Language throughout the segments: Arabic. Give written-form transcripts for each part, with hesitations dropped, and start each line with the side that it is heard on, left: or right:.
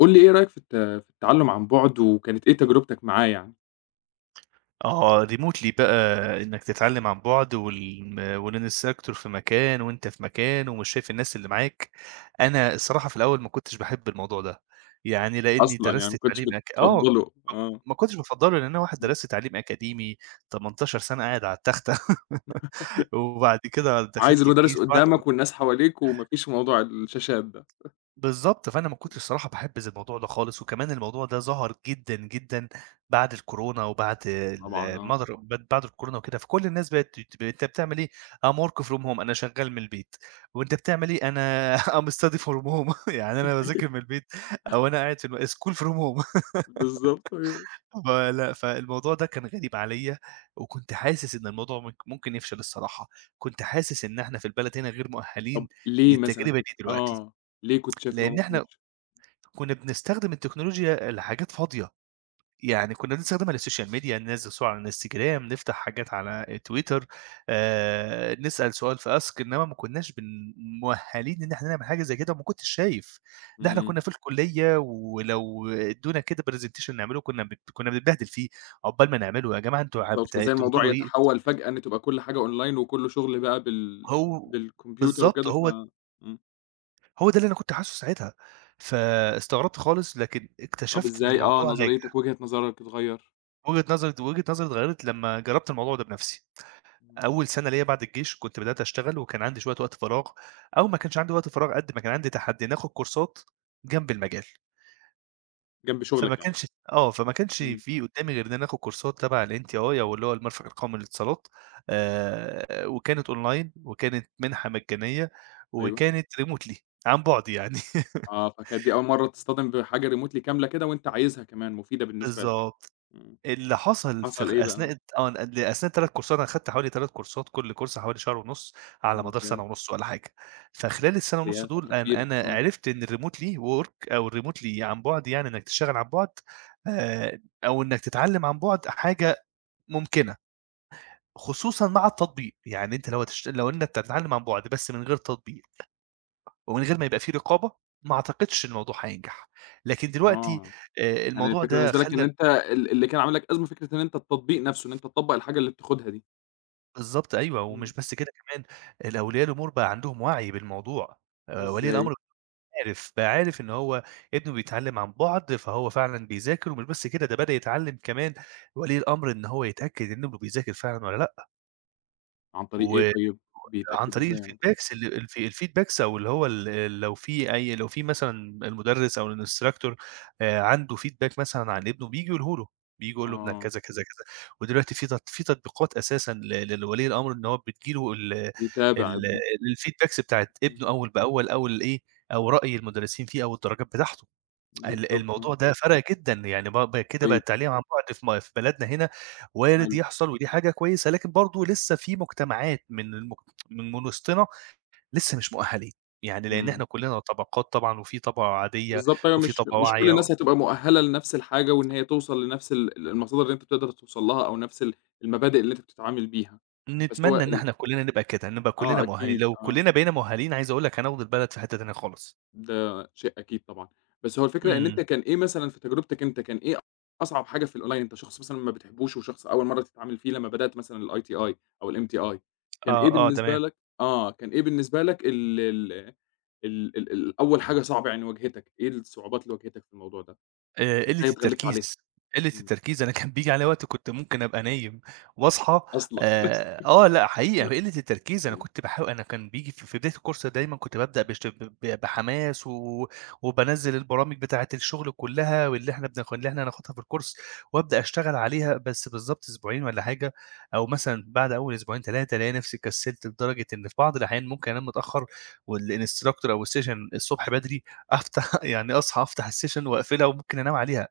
left: قُل لي إيه رأيك في التعلُّم عن بُعد، وكانت إيه تجربتك معاه يعني؟
right: Remotely بقى إنك تتعلم عن بعد والinstructor في مكان وأنت في مكان ومش شايف الناس اللي معاك. أنا الصراحة في الأول ما كنتش باحب الموضوع ده، يعني لإني
left: أصلًا يعني
right: درست
left: ما كنتش
right: تعليم أك آه ما
left: بتفضّله،
right: ك
left: آه.
right: ما كنتش بافضّله لإن أنا واحد
left: إمم.
right: درست تعليم أكاديمي 18 سنة قاعد على التختة وبعد كده
left: عايز
right: دخلت الجيش
left: المدرس
right: بعد
left: قدّامك والناس حواليك وما فيش موضوع الشاشات ده.
right: بالضبط. فأنا ما كنتش الصراحة باحبّذ الموضوع ده خالص، وكمان الموضوع ده ظهر جدًا، جدًا بعد الكورونا وبعد
left: طبعًا
right: ال
left: آه.
right: مدر ب بعد الكورونا وكده، فكل الناس بقت ت أنت بتعمل إيه؟ I'm work from home، أنا شغّال من البيت، وأنت بتعمل إيه؟ أنا I'm study from home يعني أنا باذاكر من البيت، أو أنا قاعد في school from home.
left: بالضبط أيوه.
right: فلأ، فالموضوع ده كان غريب عليّا، وكنت حاسس إن الموضوع ممكن يفشل الصراحة. كنت حاسس إن إحنا في البلد هنا غير
left: طَب
right: مؤهلين
left: ليه مثلًا
right: للتجربة
left: كنت
right: دي دلوقتي،
left: ليه كنت شايف إن هو
right: لإن
left: ممكن
right: إحنا
left: يفشل؟
right: كنا بنستخدم التكنولوجيا لحاجات فاضية. يعني كنا بنستخدمها للسوشيال ميديا، ننزّل صور على الإنستجرام، نفتح حاجات على تويتر، نسأل سؤال في ask، إنما ما كناش بن مؤهلين إن إحنا نعمل حاجة زي كده وما كنتش شايف. ده إحنا
left: إمم.
right: كنا في الكلية ولو ادّونا كده presentation نعمله كنا بنتبهدل فيه، عقبال ما نعمله. يا جماعة، أنتم ع
left: بالضبط،
right: بت
left: فإزاي
right: أنتم
left: الموضوع
right: بتقولوا إيه؟
left: يتحوّل فجأة إن تبقى كل حاجة أونلاين وكلّه شُغل بقى
right: هو
left: بالكمبيوتر
right: بالضبط،
left: وكده.
right: هو
left: إمم.
right: هو ده اللي أنا كنت حاسه ساعتها. فاستغربت خالص لكن
left: طَب
right: اكتشفت إن
left: إزاي
right: الموضوع
left: نظريتك
right: ناجح.
left: وجهة نظرك اتغيّر؟
right: وجهة نظري اتغيّرت لمّا جرّبت الموضوع ده بنَفْسي.
left: إمم.
right: أول سَنة ليّا بعد الجيش كنت بدأت أشتغل وكان عندي شوية وقت فراغ، أو ما كانش عندي وقت فراغ قد ما كان عندي تحدّي إني آخُد كورسات جنب المجال.
left: جنب
right: فما
left: شُغلك يعني.
right: كانش فما كانش
left: إمم.
right: في قُدّامي غير إن أنا آخُد كورسات تَبَع الNTI أو اللي هو المرفق القومي للاتصالات. وكانت أونلاين وكانت مِنحة مجانية
left: أيوه.
right: وكانت remotely عن بُعد يعني.
left: آه، فكانت دي أول مرّة تصطدم بحاجة remotely كاملة كده وأنت عايزها كمان، مفيدة بالنسبة لك.
right: بالضبط.
left: إمم.
right: اللي حصل في غ
left: حصل إيه بقى؟
right: أثناء آه، ل أثناء ال3 كورسات. أنا خدت حوالي 3 كورسات، كل كورس حوالي شهر ونُص على مدار
left: ممتاز.
right: سنة ونُص والّا حاجة.
left: آه،
right: فخلال السنة ونُص
left: فهي
right: دول
left: فترة
right: أنا
left: كبيرة،
right: أنا
left: آه.
right: عرفت إن الremotely work أو الremotely عن بُعد، يعني إنك تشتغل عن بُعد أو إنك تتعلم عن بُعد حاجة ممكنة، خصوصًا مع التطبيق. يعني أنت لو إنك تتعلم عن بُعد بس من غير تطبيق ومن غير ما يبقى في رقابة، ما أعتقدش الموضوع هينجح. لكن دلوقتي
left: آه. يعني
right: الموضوع
left: الفكرة
right: ده
left: بالنسبة لك إن
right: خلّى
left: أنت اللي كان عامل لك أزمة فكرة إن أنت التطبيق نفسه، إن أنت تطبّق الحاجة اللي بتاخدها دي.
right: بالضبط، أيوه، ومش
left: إمم.
right: بس كده كمان، الأولياء الأمور بقى عندهم وعي بالموضوع. ولي
left: إزاي؟
right: الأمر عارف، بقى عارف إن هو ابنه بيتعلّم عن بُعد، فهو فعلًا بيذاكر، ومش بس كده ده بدأ يتعلّم كمان ولي الأمر إن هو يتأكد إن ابنه بيذاكر فعلًا والّا لأ،
left: عن طريق إيه
right: و
left: طيب؟
right: عن
left: بيتأكد
right: طريق
left: إزاي على كده؟
right: الfeedbacks أو اللي هو ال، لو في مثلًا المُدرِّس أو الinstructor عنده feedback مثلًا عن ابنه، بييجي يقوله له، بييجي يقول له ابنك
left: آه.
right: كذا، كذا، كذا. ودلوقتي في تط في تطبيقات أساسًا لولي الأمر إن هو بتيجي له ال
left: بيتابع
right: ال
left: ابنه.
right: الfeedbacks بتاعة
left: إمم.
right: ابنه أول بأول أو الإيه، أو رأي المُدرِّسين فيه أو الدرجات بتاعته.
left: بالضبط، آه.
right: الموضوع ده فرَق جدًا. يعني ب ب كده بقى
left: طيب.
right: التعليم عن بُعد في م في بلدنا هنا وارد
left: حلو.
right: يحصل، ودي حاجة كويسة. لكن برضه لسه في مجتمعات من المج من من وسطنا لسه مش مؤهلين. يعني لإن
left: إمم.
right: إحنا كلّنا طبقات طبعًا، وفي طبقة عادية
left: بالضبط أيوه،
right: وفي
left: مش
right: طبقة
left: مش كل
right: واعية.
left: الناس هتبقى مؤهّلة لنفس الحاجة، وإن هي توصل لنفس ال ال المصادر اللي أنت بتقدر توصل لها أو نفس المبادئ اللي أنت بتتعامل بيها. بس هو
right: نتمنى إن
left: ال
right: إحنا كلّنا نبقى كده، نبقى كلّنا
left: آه
right: مؤهلين.
left: أكيد،
right: لو
left: آه.
right: كلّنا بقينا مؤهلين، عايز أقول لك هناخد البلد في حتّة تانية خالص.
left: ده شيء أكيد طبعًا. بس هو الفكرة، إن
right: إمم.
left: أنت كان إيه مثلًا في تجربتك أنت؟ كان إيه أصعب حاجة في الأونلاين؟ أنت شخص مثلًا ما بتحبوش وشخص أول مرّة تتعامل فيه لمّا بدأت مثلًا الITI أو الMTI، كان
right: آه،
left: إيه
right: آه،
left: بالنسبة
right: تمام.
left: لك كان إيه بالنسبة لك ال أول حاجة صعبة يعني واجهتك؟ إيه الصعوبات اللي واجهتك في الموضوع ده،
right: قِلّة
left: وإزاي اتغلّبت عليها؟
right: التركيز. قِلّة
left: إمم.
right: التركيز، أنا كان بييجي عليَّ وقت كنت ممكن أبقى نايم وأصحى.
left: أصلًا
right: لأ حقيقة
left: لأ.
right: قِلّة التركيز، أنا كنت باحاول. أنا كان بييجي في بداية الcourse دايمًا كنت بابدأ بش ب بحماس وبانزّل البرامج بتاعة الشغل كلّها، واللي إحنا بناخ اللي إحنا هناخدها في الcourse وأبدأ أشتغل عليها. بس بالضبط أسبوعين والّا حاجة أو مثلًا بعد أول أسبوعين 3 ألاقي نفسي كسّلت، لدرجة إن في بعض الأحيان ممكن أنام متأخّر، والinstructor أو الsession الصبح بدري أفتح يعني أصحى أفتح الsession وأقفلها وممكن أنام عليها.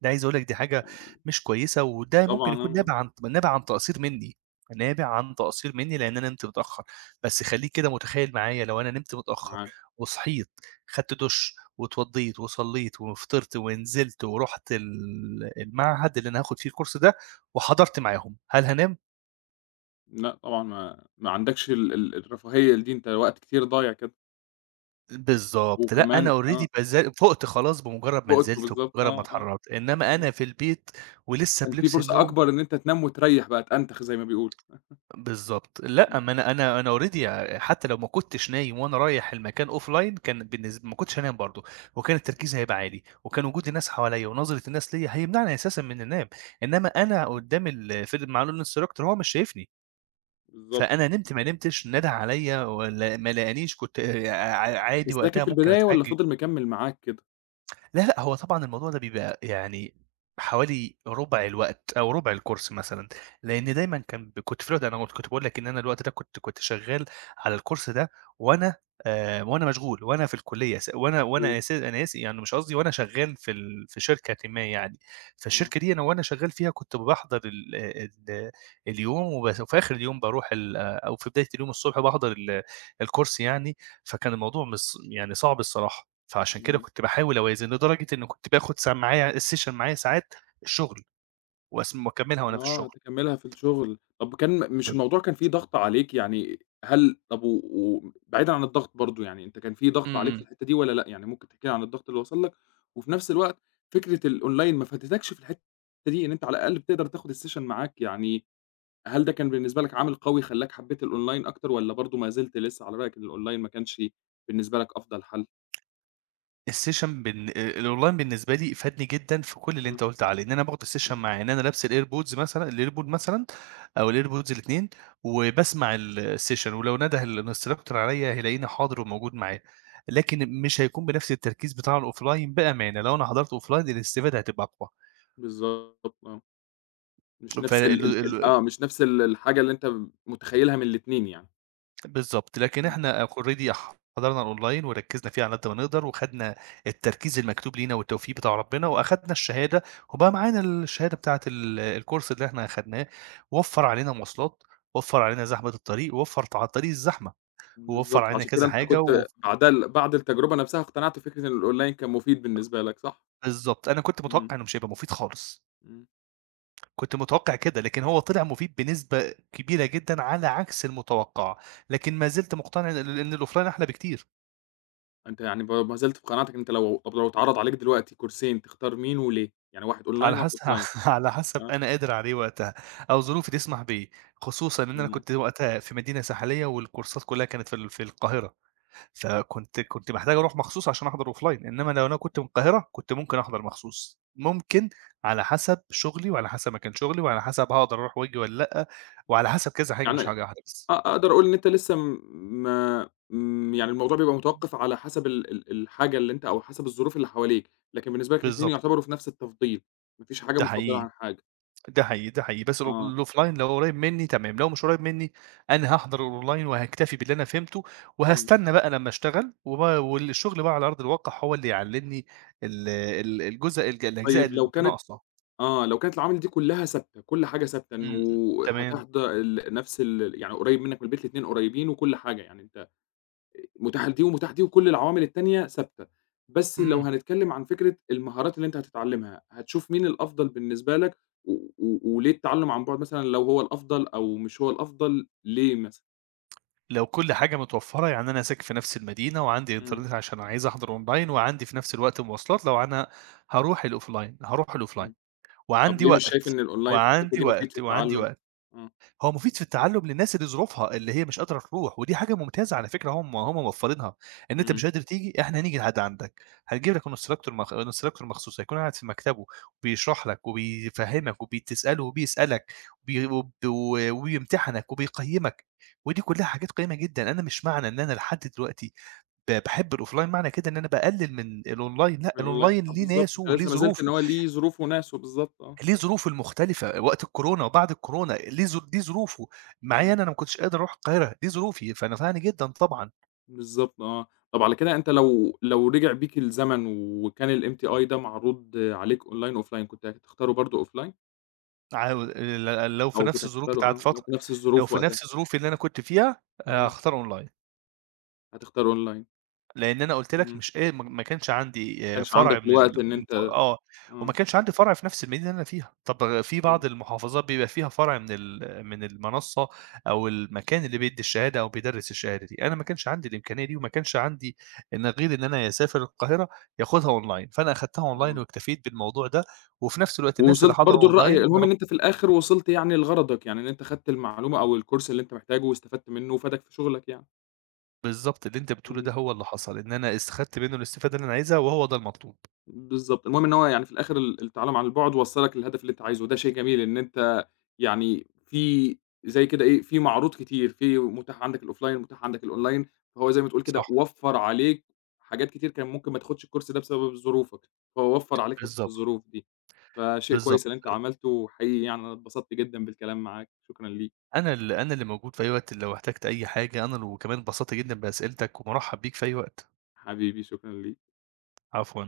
right: ده عايز أقول لك دي حاجة
left: يعني
right: مش كويسة، وده ممكن
left: طبعًا
right: يكون
left: آه.
right: نابع عن تقصير مني. نابع عن تقصير مني لإن أنا نمت متأخر. بس خلّيك كده متخيل معايا، لو أنا نمت متأخر
left: معاك.
right: وصحيت، خدت دُش واتوضّيت وصلّيت وفطرت ونزلت ورُحت المعهد اللي أنا هاخد فيه الكورس ده وحضرت معاهم، هل هانام؟
left: لأ طبعًا ما عندكش ال ال الرفاهية دي، أنت وقت كتير ضايع كده.
right: بالضبط، لأ أنا
left: وكمان
right: already
left: آه.
right: فُقت خلاص بمجرد ما
left: فُقت
right: نزلت
left: بالضبط
right: وبمجرد ما
left: آه، آه.
right: اتحركت. إنما
left: إمم.
right: أنا في البيت ولسه
left: كان في
right: بلبس
left: فرصة
right: النوم
left: أكبر إن أنت تنام وتريّح بقى، تأنتخ زي ما بيقولوا.
right: بالضبط. لأ،
left: إمم.
right: ما أنا already، حتى لو ما كنتش نايم وأنا رايح المكان offline كان ما كنتش هانام برضه، وكان
left: إمم،
right: تركيزي هيبقى عالي، وكان وجود الناس حواليّا ونظرة الناس ليّا هيمنعني أساسًا من النوم. إنما أنا
left: إمم،
right: قدّام ال في ال مع الinstructor هو مش شايفني،
left: بالضبط.
right: فأنا نمت ما نمتش، نادى عليّا ولا ما لقانيش، كنت ع عادي
left: بس ده كان
right: وقتها
left: في
right: ممكن
left: البداية والّا
right: أتحجج.
left: فضل مكمّل معاك كده؟
right: لا، لأ، هو طبعًا الموضوع ده بيبقى يعني حوالي رُبع الوقت أو رُبع الكورس مثلًا.
left: إمم.
right: لإن دايمًا كان ب كنت في الوقت. أنا كنت باقول لك إن أنا الوقت ده كنت شغّال على الكورس ده، وأنا وأنا مشغول، وأنا في الكلية س وأنا وأنا
left: أيوه.
right: أس أنا آسف يعني مش قصدي، وأنا شغّال في ال في شركةٍ ما يعني.
left: آه.
right: فالشركة دي أنا وأنا شغّال فيها كنت باحضر ال اليوم وبس، وفي آخر اليوم باروح ال أو في بداية اليوم الصبح باحضر الكورس يعني. فكان الموضوع مش ص يعني صعب الصراحة. فعشان كده
left: إمم.
right: كنت باحاول أوازن، لدرجة إن كنت باخد ساع معايا الsession معايا ساعات الشغل وأكمّلها وأنا في
left: آه،
right: الشغل.
left: تكمّلها في الشغل. طب كان مش
right: طب
left: الموضوع كان فيه ضغط عليك؟ يعني هل طب و وبعيدًا عن الضغط برضه، يعني أنت كان في
right: إمم،
left: ضغط عليك في
right: إمم.
left: الحتّة دي والّا لأ؟ يعني ممكن تحكي لي عن الضغط اللي وصل لك، وفي نفس الوقت فكرة الأونلاين ما فاتتكش في الحتّة دي، إن أنت على الأقل بتقدر تاخد الsession معاك، يعني هل ده كان بالنسبة لك عامل قوي خلّاك حبّيت الأونلاين أكتر والّا برضه ما زلت لسه على رأيك إن الأونلاين ما كانش بالنسبة لك أفضل حَل؟
right: الsession بن الonline بالنسبة لي فادني جدًا في كل اللي
left: إمم،
right: أنت قُلت عليه. إن أنا باخد الsession
left: إمم.
right: معايا، إن أنا لابس الairpod مثلًا أو الairpods الاتنين وباسمع الsession، ولو نده الinstructor عليّا هيلاقيني حاضر وموجود معاه. لكن مش هيكون بنفس التركيز بتاع الoffline بأمانة. لو أنا حضرت offline الاستفادة هتبقى أقوى.
left: بالضبط آه، مش نفس
right: فال
left: ال ال ال
right: ال
left: مش نفس الحاجة اللي أنت متخيّلها من الاتنين يعني.
right: بالضبط، لكن
left: إمم.
right: إحنا already حضرنا الأونلاين وركّزنا فيه على قد ما نقدر، وخدنا التركيز المكتوب لينا والتوفيق بتاع ربنا، وأخدنا الشهادة، وبقى معانا الشهادة بتاعة الكورس اللي إحنا أخدناه. وفّر علينا مواصلات، وفّر علينا زحمة الطريق، ووفّر على الطريق الزحمة، ووفّر
left: بالضبط،
right: علينا
left: فعشان كده
right: كذا
left: أنت
right: حاجة
left: كنت بعدها بعد التجربة نفسها اقتنعت بفكرة إن الأونلاين كان مفيد بالنسبة لك صح؟
right: بالضبط. أنا كنت
left: إمم.
right: متوقع إنه مش هيبقى مفيد خالص،
left: إمم.
right: كنت متوقع كده، لكن هو طلع مفيد بنسبة كبيرة جدًا على عكس المتوقع. لكن ما زلت مقتنع إن الأوفلاين أحلى بكتير.
left: أنت يعني ما زلت في قناعتك إن أنت لو طب لو اتعرض عليك دلوقتي كورسين تختار مين وليه؟ يعني واحد
right: على
left: أونلاين وواحد
right: حسب.
left: أوفلاين.
right: على حسب
left: آه.
right: أنا قادر عليه وقتها، أو ظروفي تسمح بيه. خصوصًا إن أنا
left: إمم،
right: كنت وقتها في مدينة ساحلية والكورسات كلها كانت في ال في القاهرة. فكنت محتاج أروح مخصوص عشان أحضر offline. إنما لو أنا كنت من القاهرة كنت ممكن أحضر مخصوص، ممكن. على حسب شغلي وعلى حسب مكان شغلي وعلى حسب هاقدر أروح وآجي والّا لأ، وعلى
left: إمم.
right: حسب كذا حاجة
left: يعني
right: مش حاجة واحدة بس.
left: أقدر أقول إن أنت لسه م ما م يعني الموضوع بيبقى متوقف على حسب ال ال الحاجة اللي أنت، أو حسب الظروف اللي حواليك، لكن بالنسبة لك الاتنين
right: بالضبط،
left: يعتبروا في نفس التفضيل، ما فيش حاجة
right: ده
left: مفضلة
right: حقيقي.
left: عن حاجة.
right: ده حقيقي، ده حقيقي، بس الأوف
left: آه.
right: الoffline لو قريب منّي تمام. لو مش قريب منّي أنا هاحضر الonline وهاكتفي باللي أنا فهمته،
left: إمم.
right: وهاستنى بقى لمّا اشتغل، والشغل بقى على أرض الواقع هو اللي يعلّمني ال ال الجزء الج الأجزاء
left: طيب لو
right: اللي
left: كانت
right: ناقصة.
left: لو كانت العوامل دي كلّها ثابتة، كل حاجة ثابتة
right: إمم،
left: إنه
right: إمم،
left: إمم.
right: تمام،
left: هتحض ال نفس ال يعني قريّب منّك من البيت الاتنين قريّبين وكل حاجة، يعني أنت متاح لدي ومتاح لدي وكل العوامل التانية ثابتة، بس لو
right: إمم.
left: هنتكلّم عن فكرة المهارات اللي أنت هتتعلّمها، هتشوف مين الأفضل بالنسبة لك و و وليه التعلُّم عن بُعد مثلًا لو هو الأفضل أو مش هو الأفضل ليه مثلًا؟
right: لو كل حاجة متوفّرة، يعني أنا ساكن في نفس المدينة وعندي
left: إمم،
right: إنترنت عشان عايز أحضر online وعندي في نفس الوقت مواصلات، لو أنا هاروح الoffline هاروح الoffline
left: إمم. طب
right: وعندي
left: ليه مش شايف
right: وقت،
left: إن الأونلاين في الحتّة
right: وعندي
left: دي مفيد في
right: وقت، وعندي
left: التعلُّم؟
right: وقت.
left: آه.
right: هو مفيد في التعلُّم للناس اللي ظروفها، اللي هي مش قادرة تروح. ودي حاجة ممتازة على فكرة، هم هم موفّرينها. إن أنت
left: إمم.
right: مش قادر تيجي، إحنا هنيجي لحد عندك، هنجيب لك instructor مخصوص، هيكون قاعد في مكتبه وبيشرح لك وبيفهّمك وبتسأله وبيسألك وبي وب وبيمتحنك وبيقيّمك. ودي كلّها حاجات قيّمة جدًا. أنا مش معنى إن أنا لحد دلوقتي باحب الoffline معنى كده إن أنا باقلِّل من الonline، لأ،
left: الأونلاين
right: الonline ليه
left: بالضبط،
right: ناسه
left: أنت
right: وليه
left: لسه ما زلت إن
right: ظروفه.
left: هو ليه ظروفه وناسه، بالضبط آه.
right: ليه ظروفه المختلفة، وقت الكورونا وبعد الكورونا ليه دي ظروفه. معايا
left: إمم.
right: أنا ما كنتش قادر أروح القاهرة، دي ظروفي، فنفعني جدًا طبعًا.
left: بالضبط آه. طب على كده أنت لو رجع بيك الزمن وكان الMTI ده معروض عليك online offline كنت هتختاره برضه offline؟
right: عاو ل لو في
left: أو
right: نفس
left: كنت
right: الظروف
left: هتختاره
right: بتاعة
left: لو
right: فترة،
left: في نفس
right: لو
left: الظروف
right: في
left: وقتها.
right: نفس ظروفي اللي أنا كنت فيها،
left: إمم،
right: هاختار أونلاين.
left: هتختار online.
right: لإن أنا قُلت
left: إمم،
right: لك
left: ما
right: مش قا ما ما كانش عندي
left: كانش
right: فرع
left: عندك
right: من ال
left: الوقت إن
right: من
left: أنت
right: ف آه، وما
left: آه،
right: كانش عندي فرع في نفس المدينة اللي أنا فيها. طب في بعض
left: بالضبط
right: المحافظات بيبقى فيها فرع من ال من المنصة أو المكان اللي بيدّي الشهادة أو بيدرّس الشهادة دي، أنا ما كانش عندي الإمكانية دي وما كانش عندي إن غير إن أنا ياسافر القاهرة ياخدها أونلاين. فأنا أخدتها أونلاين
left: آه.
right: واكتفيت بالموضوع ده. وفي نفس الوقت الناس اللي
left: ووصلت
right: حضروا
left: برضه
right: أونلاين
left: الرأي
right: يا
left: المهم
right: رب
left: إن أنت في الآخر وصلت يعني لغرضك، يعني إن أنت خدت المعلومة أو الcourse اللي أنت محتاجه واستفدت منه وفادك في شغلك يعني.
right: بالضبط، اللي أنت بتقوله ده
left: إمم.
right: هو اللي حصل، إن أنا استخدت منه الاستفادة اللي أنا عايزها وهو ده المطلوب.
left: بالضبط، المهم إن هو يعني في الآخر التعلُّم عن البُعد وصّلك للهدف اللي أنت عايزه، وده شيء جميل إن أنت يعني في زي كده إيه، في معروض كتير، في متاح عندك الoffline متاح عندك الonline، فهو زي ما تقول
right: صح،
left: كده وفّر عليك حاجات كتير كان ممكن ما تاخدش الكورس ده بسبب ظروفك، فهو وفّر عليك حتّة
right: بالضبط،
left: الظروف دي، فشيء
right: بالضبط.
left: كويس اللي أنت عملته، وحقيقي يعني أنا اتبسطت جدًا بالكلام معاك، شكرًا ليك،
right: أنا اللي موجود في أي وقت لو احتجت أي حاجة. أنا ل وكمان اتبسطت جدًا بأسئلتك ومُرحّب بيك في أي وقت.
left: حبيبي شكرًا ليك.
right: عفوًا.